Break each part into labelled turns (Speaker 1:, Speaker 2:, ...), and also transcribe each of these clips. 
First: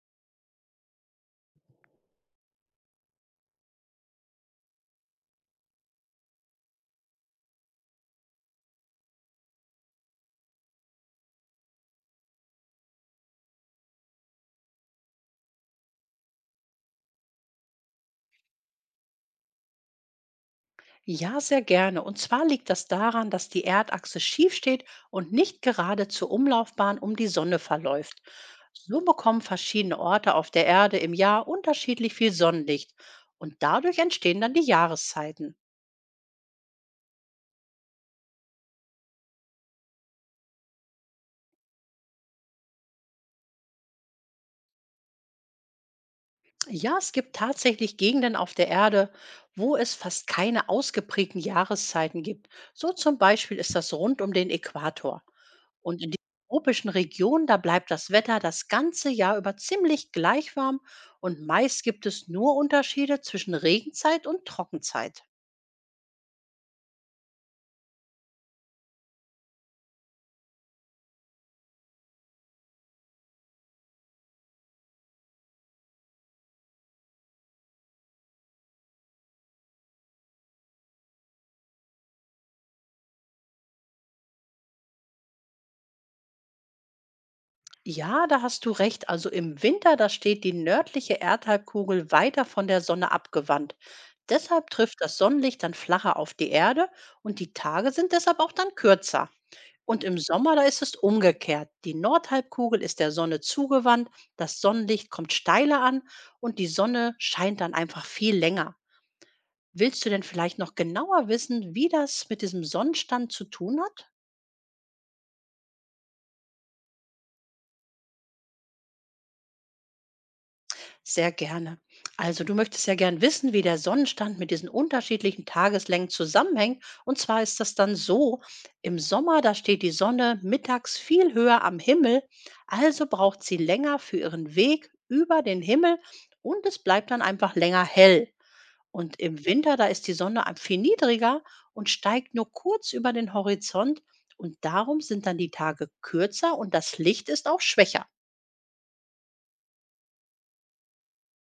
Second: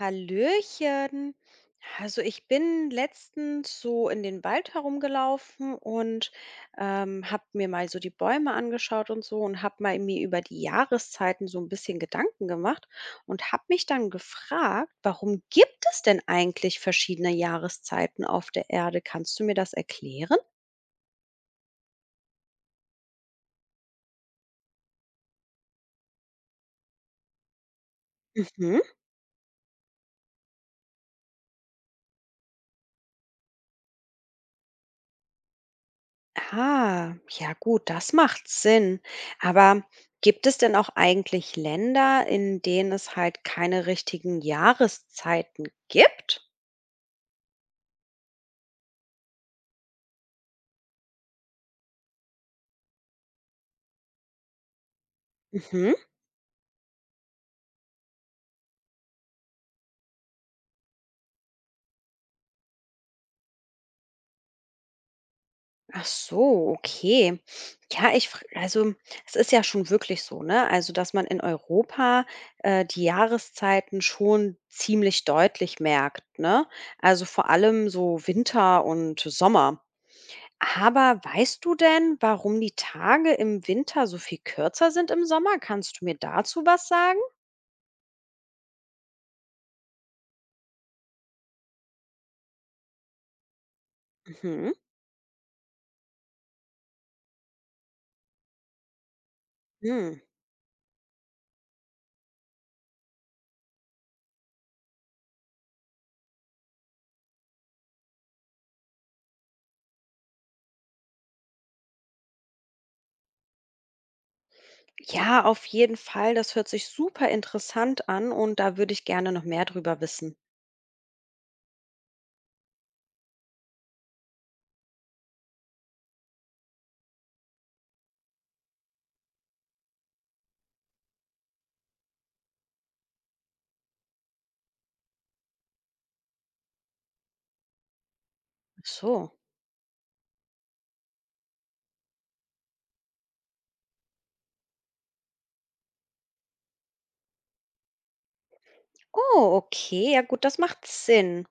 Speaker 1: Hallöchen. Also ich bin letztens so in den Wald herumgelaufen und habe mir mal so die Bäume angeschaut und so und habe mal mir über die Jahreszeiten so ein bisschen Gedanken gemacht und habe mich dann gefragt, warum gibt es denn eigentlich verschiedene Jahreszeiten auf der Erde? Kannst du mir das erklären?
Speaker 2: Ja, sehr gerne. Und zwar liegt das daran, dass die Erdachse schief steht und nicht gerade zur Umlaufbahn um die Sonne verläuft.
Speaker 1: Mhm.
Speaker 2: So bekommen verschiedene Orte auf der Erde im Jahr unterschiedlich viel Sonnenlicht und dadurch entstehen dann die Jahreszeiten.
Speaker 1: Ah, ja gut, das macht Sinn. Aber gibt es denn auch eigentlich Länder, in denen es halt keine richtigen Jahreszeiten gibt?
Speaker 2: Ja, es gibt tatsächlich Gegenden auf der Erde, wo es fast keine ausgeprägten Jahreszeiten gibt. So zum Beispiel ist das rund um den Äquator.
Speaker 1: Mhm.
Speaker 2: Und in den tropischen Regionen, da bleibt das Wetter das ganze Jahr über ziemlich gleich warm und meist gibt es nur Unterschiede zwischen Regenzeit und Trockenzeit.
Speaker 1: Ach so, okay. Ja, ich, also es ist ja schon wirklich so, ne? Also, dass man in Europa die Jahreszeiten schon ziemlich deutlich merkt, ne? Also vor allem so Winter und Sommer. Aber weißt du denn, warum die Tage im Winter so viel kürzer sind im Sommer? Kannst du mir dazu was sagen?
Speaker 2: Ja, da hast du recht. Also im Winter, da steht die nördliche Erdhalbkugel weiter von der Sonne abgewandt. Deshalb
Speaker 1: Mhm.
Speaker 2: trifft das Sonnenlicht dann flacher auf die Erde und die Tage sind deshalb auch dann kürzer. Und im
Speaker 1: Hm.
Speaker 2: Sommer, da ist es umgekehrt. Die Nordhalbkugel ist der Sonne zugewandt, das Sonnenlicht kommt steiler an und die Sonne scheint dann einfach viel länger. Willst du denn vielleicht noch genauer wissen, wie das mit diesem Sonnenstand zu tun hat?
Speaker 1: Ja, auf jeden Fall. Das hört sich super interessant an und da würde ich gerne noch mehr drüber wissen.
Speaker 2: Sehr gerne. Also du möchtest ja gern wissen, wie der Sonnenstand mit diesen unterschiedlichen Tageslängen zusammenhängt. Und zwar ist das dann so, im Sommer, da steht die Sonne mittags viel höher am Himmel, also braucht sie länger für ihren Weg über den Himmel und es bleibt dann einfach länger hell.
Speaker 1: Ach
Speaker 2: Und
Speaker 1: so.
Speaker 2: im Winter, da ist die Sonne viel niedriger und steigt nur kurz über den Horizont und darum sind dann die Tage kürzer und das Licht ist auch schwächer.
Speaker 1: Oh, okay, ja gut, das macht Sinn.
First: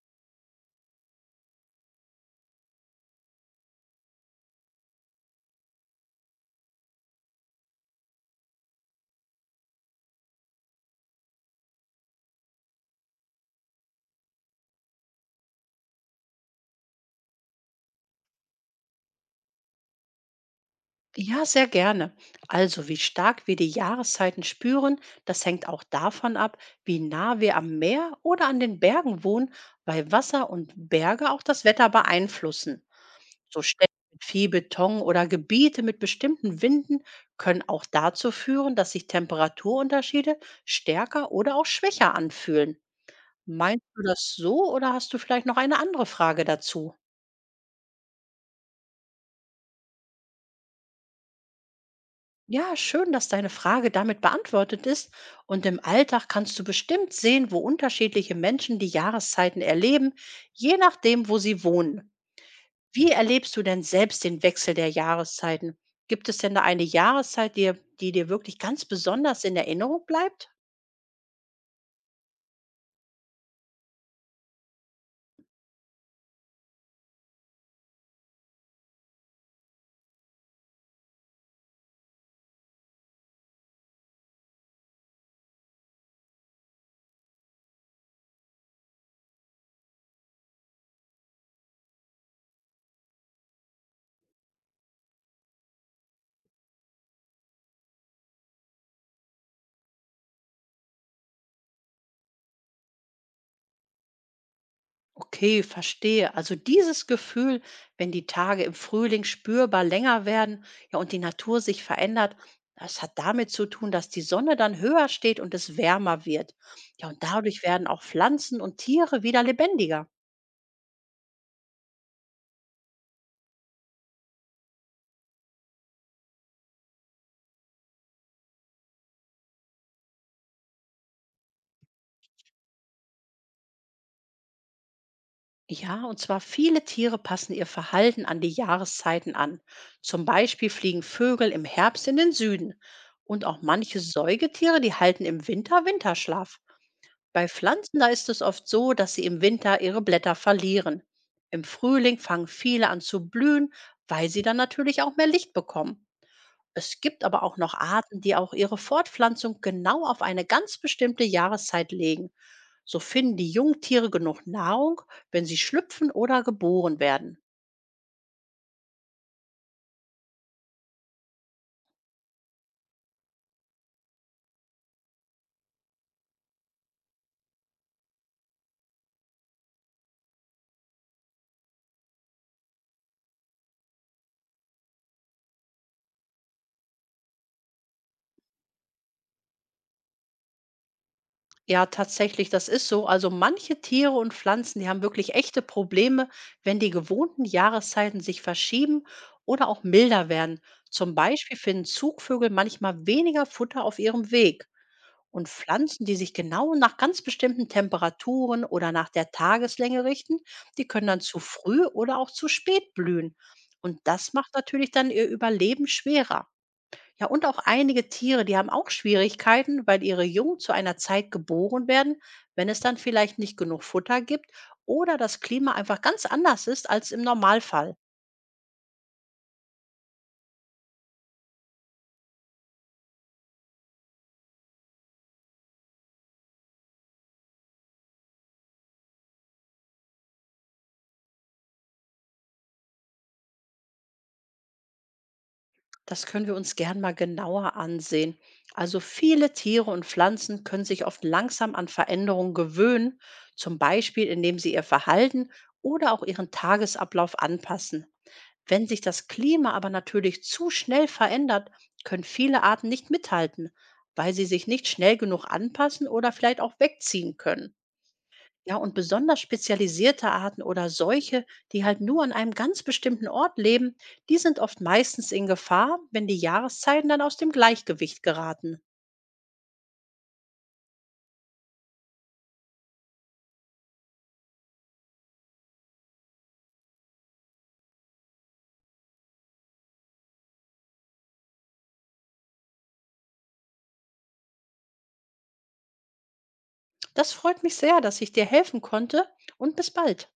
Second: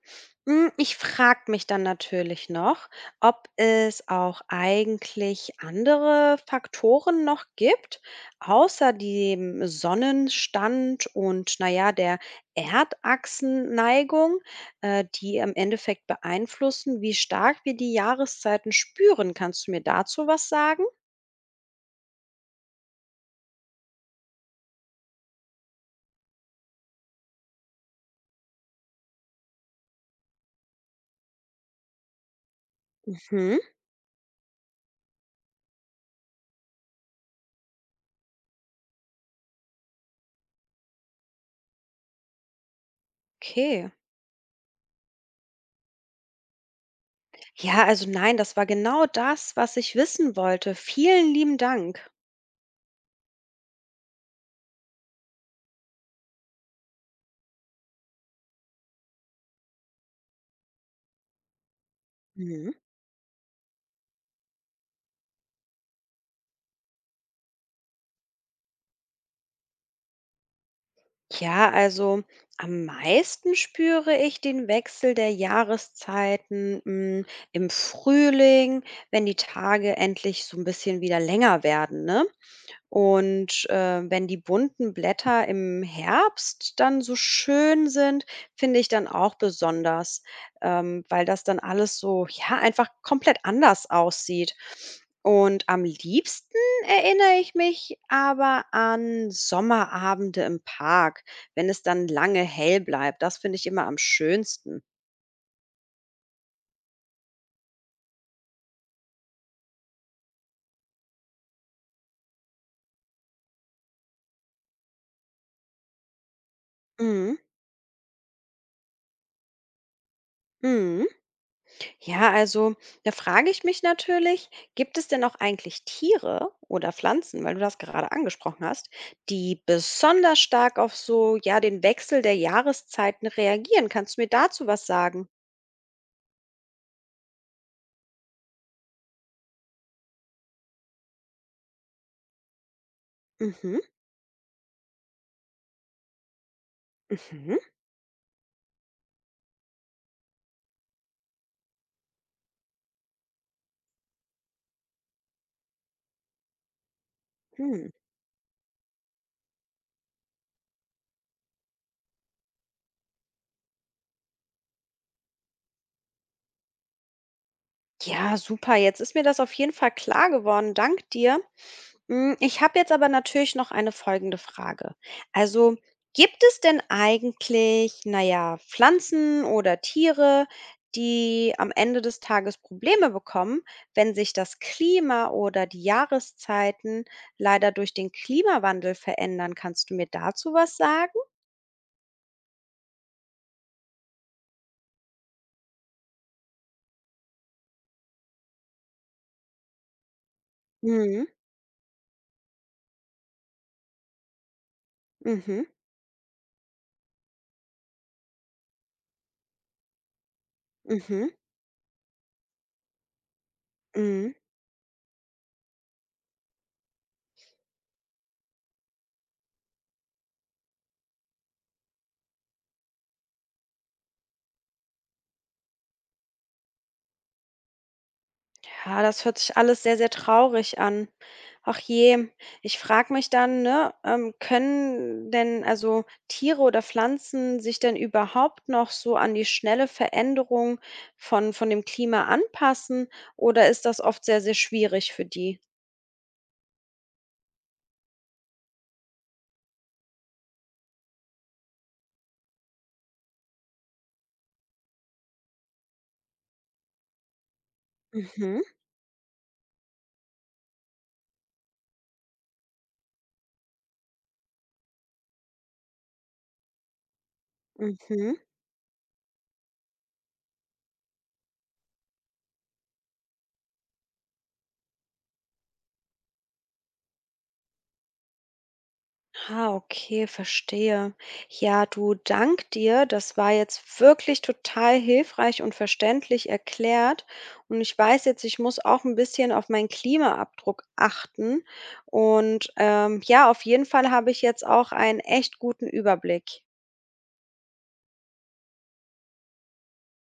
Speaker 1: Hm, ich frage mich dann natürlich noch, ob es auch eigentlich andere Faktoren noch gibt, außer dem Sonnenstand und, na ja, der Erdachsenneigung, die im Endeffekt beeinflussen, wie stark wir die Jahreszeiten spüren. Kannst du mir dazu was sagen?
Speaker 2: Ja, sehr gerne. Also, wie stark wir die Jahreszeiten spüren, das hängt auch davon ab, wie nah wir am Meer oder an den Bergen wohnen, weil Wasser und Berge auch das Wetter beeinflussen.
Speaker 1: Mhm,
Speaker 2: So Städte mit viel Beton oder Gebiete mit bestimmten Winden können auch dazu führen, dass sich Temperaturunterschiede stärker oder auch schwächer anfühlen. Meinst
Speaker 1: okay.
Speaker 2: du das so oder hast du vielleicht noch eine andere Frage dazu?
Speaker 1: Ja, also nein, das war genau das, was ich wissen wollte. Vielen lieben Dank.
Speaker 2: Ja, schön, dass deine Frage damit beantwortet ist. Und im Alltag kannst du bestimmt sehen, wo unterschiedliche Menschen die Jahreszeiten erleben, je nachdem, wo sie wohnen.
Speaker 1: Mhm.
Speaker 2: Wie erlebst du denn selbst den Wechsel der Jahreszeiten? Gibt es denn da eine Jahreszeit, die dir wirklich ganz besonders in Erinnerung bleibt?
Speaker 1: Ja, also am meisten spüre ich den Wechsel der Jahreszeiten, im Frühling, wenn die Tage endlich so ein bisschen wieder länger werden, ne? Und, wenn die bunten Blätter im Herbst dann so schön sind, finde ich dann auch besonders, weil das dann alles so, ja, einfach komplett anders aussieht. Und am liebsten erinnere ich mich aber an Sommerabende im Park, wenn es dann lange hell bleibt. Das finde ich immer am schönsten.
Speaker 2: Okay, verstehe. Also dieses Gefühl, wenn die Tage im Frühling spürbar länger werden, ja, und die Natur sich verändert, das hat damit zu tun, dass die Sonne dann höher steht und es wärmer wird. Ja, und
Speaker 1: Mhm,
Speaker 2: dadurch werden auch Pflanzen und Tiere wieder lebendiger.
Speaker 1: mhm. Ja, also da frage ich mich natürlich, gibt es denn auch eigentlich Tiere oder Pflanzen, weil du das gerade angesprochen hast, die besonders stark auf so, ja, den Wechsel der Jahreszeiten reagieren? Kannst du mir dazu was sagen?
Speaker 2: Ja, und zwar viele Tiere passen ihr Verhalten an die Jahreszeiten an. Zum Beispiel fliegen Vögel im Herbst in den Süden. Und auch
Speaker 1: Mhm,
Speaker 2: manche Säugetiere, die halten im Winter Winterschlaf. Bei
Speaker 1: mhm,
Speaker 2: Pflanzen, da ist es oft so, dass sie im Winter ihre Blätter verlieren. Im Frühling fangen viele an zu blühen, weil sie dann natürlich auch mehr Licht bekommen. Es gibt aber auch noch
Speaker 1: hm.
Speaker 2: Arten, die auch ihre Fortpflanzung genau auf eine ganz bestimmte Jahreszeit legen. So finden die Jungtiere genug Nahrung, wenn sie schlüpfen oder geboren werden.
Speaker 1: Ja, super. Jetzt ist mir das auf jeden Fall klar geworden. Dank dir. Mm, ich habe jetzt aber natürlich noch eine folgende Frage. Also, gibt es denn eigentlich, naja, Pflanzen oder Tiere, die am Ende des Tages Probleme bekommen, wenn sich das Klima oder die Jahreszeiten leider durch den Klimawandel verändern? Kannst du mir dazu was sagen?
Speaker 2: Ja, tatsächlich, das ist so. Also manche Tiere und Pflanzen, die haben wirklich echte Probleme, wenn die gewohnten Jahreszeiten sich verschieben oder auch milder werden. Zum
Speaker 1: Mhm,
Speaker 2: Beispiel finden Zugvögel manchmal weniger Futter auf ihrem Weg. Und
Speaker 1: mhm,
Speaker 2: Pflanzen, die sich genau nach ganz bestimmten Temperaturen oder nach der Tageslänge richten, die können dann
Speaker 1: mhm,
Speaker 2: zu früh oder auch zu spät blühen. Und das
Speaker 1: mhm.
Speaker 2: macht natürlich dann ihr Überleben schwerer. Ja, und auch einige Tiere, die haben auch Schwierigkeiten, weil ihre Jungen zu einer Zeit geboren werden, wenn es dann vielleicht nicht genug Futter gibt oder das Klima einfach ganz anders ist als im Normalfall.
Speaker 1: Ja, das hört sich alles sehr, sehr traurig an. Ach je, ich frage mich dann, ne, können denn also Tiere oder Pflanzen sich denn überhaupt noch so an die schnelle Veränderung von dem Klima anpassen oder ist das oft sehr, sehr schwierig für die?
Speaker 2: Das können wir uns gern mal genauer ansehen. Also viele Tiere und Pflanzen können sich oft langsam an Veränderungen gewöhnen, zum Beispiel indem sie ihr Verhalten oder auch ihren Tagesablauf anpassen.
Speaker 1: Mhm,
Speaker 2: Wenn sich das Klima aber natürlich zu schnell verändert, können viele Arten nicht mithalten, weil sie sich nicht schnell genug anpassen oder vielleicht auch wegziehen können.
Speaker 1: mhm.
Speaker 2: Ja, und besonders spezialisierte Arten oder solche, die halt nur an einem ganz bestimmten Ort leben, die sind oft meistens in Gefahr, wenn die Jahreszeiten dann aus dem Gleichgewicht geraten.
Speaker 1: Ah, okay, verstehe. Ja, du, dank dir. Das war jetzt wirklich total hilfreich und verständlich erklärt. Und ich weiß jetzt, ich muss auch ein bisschen auf meinen Klimaabdruck achten. Und ja, auf jeden Fall habe ich jetzt auch einen echt guten Überblick.
Speaker 2: Das freut mich sehr, dass ich dir helfen konnte und bis bald.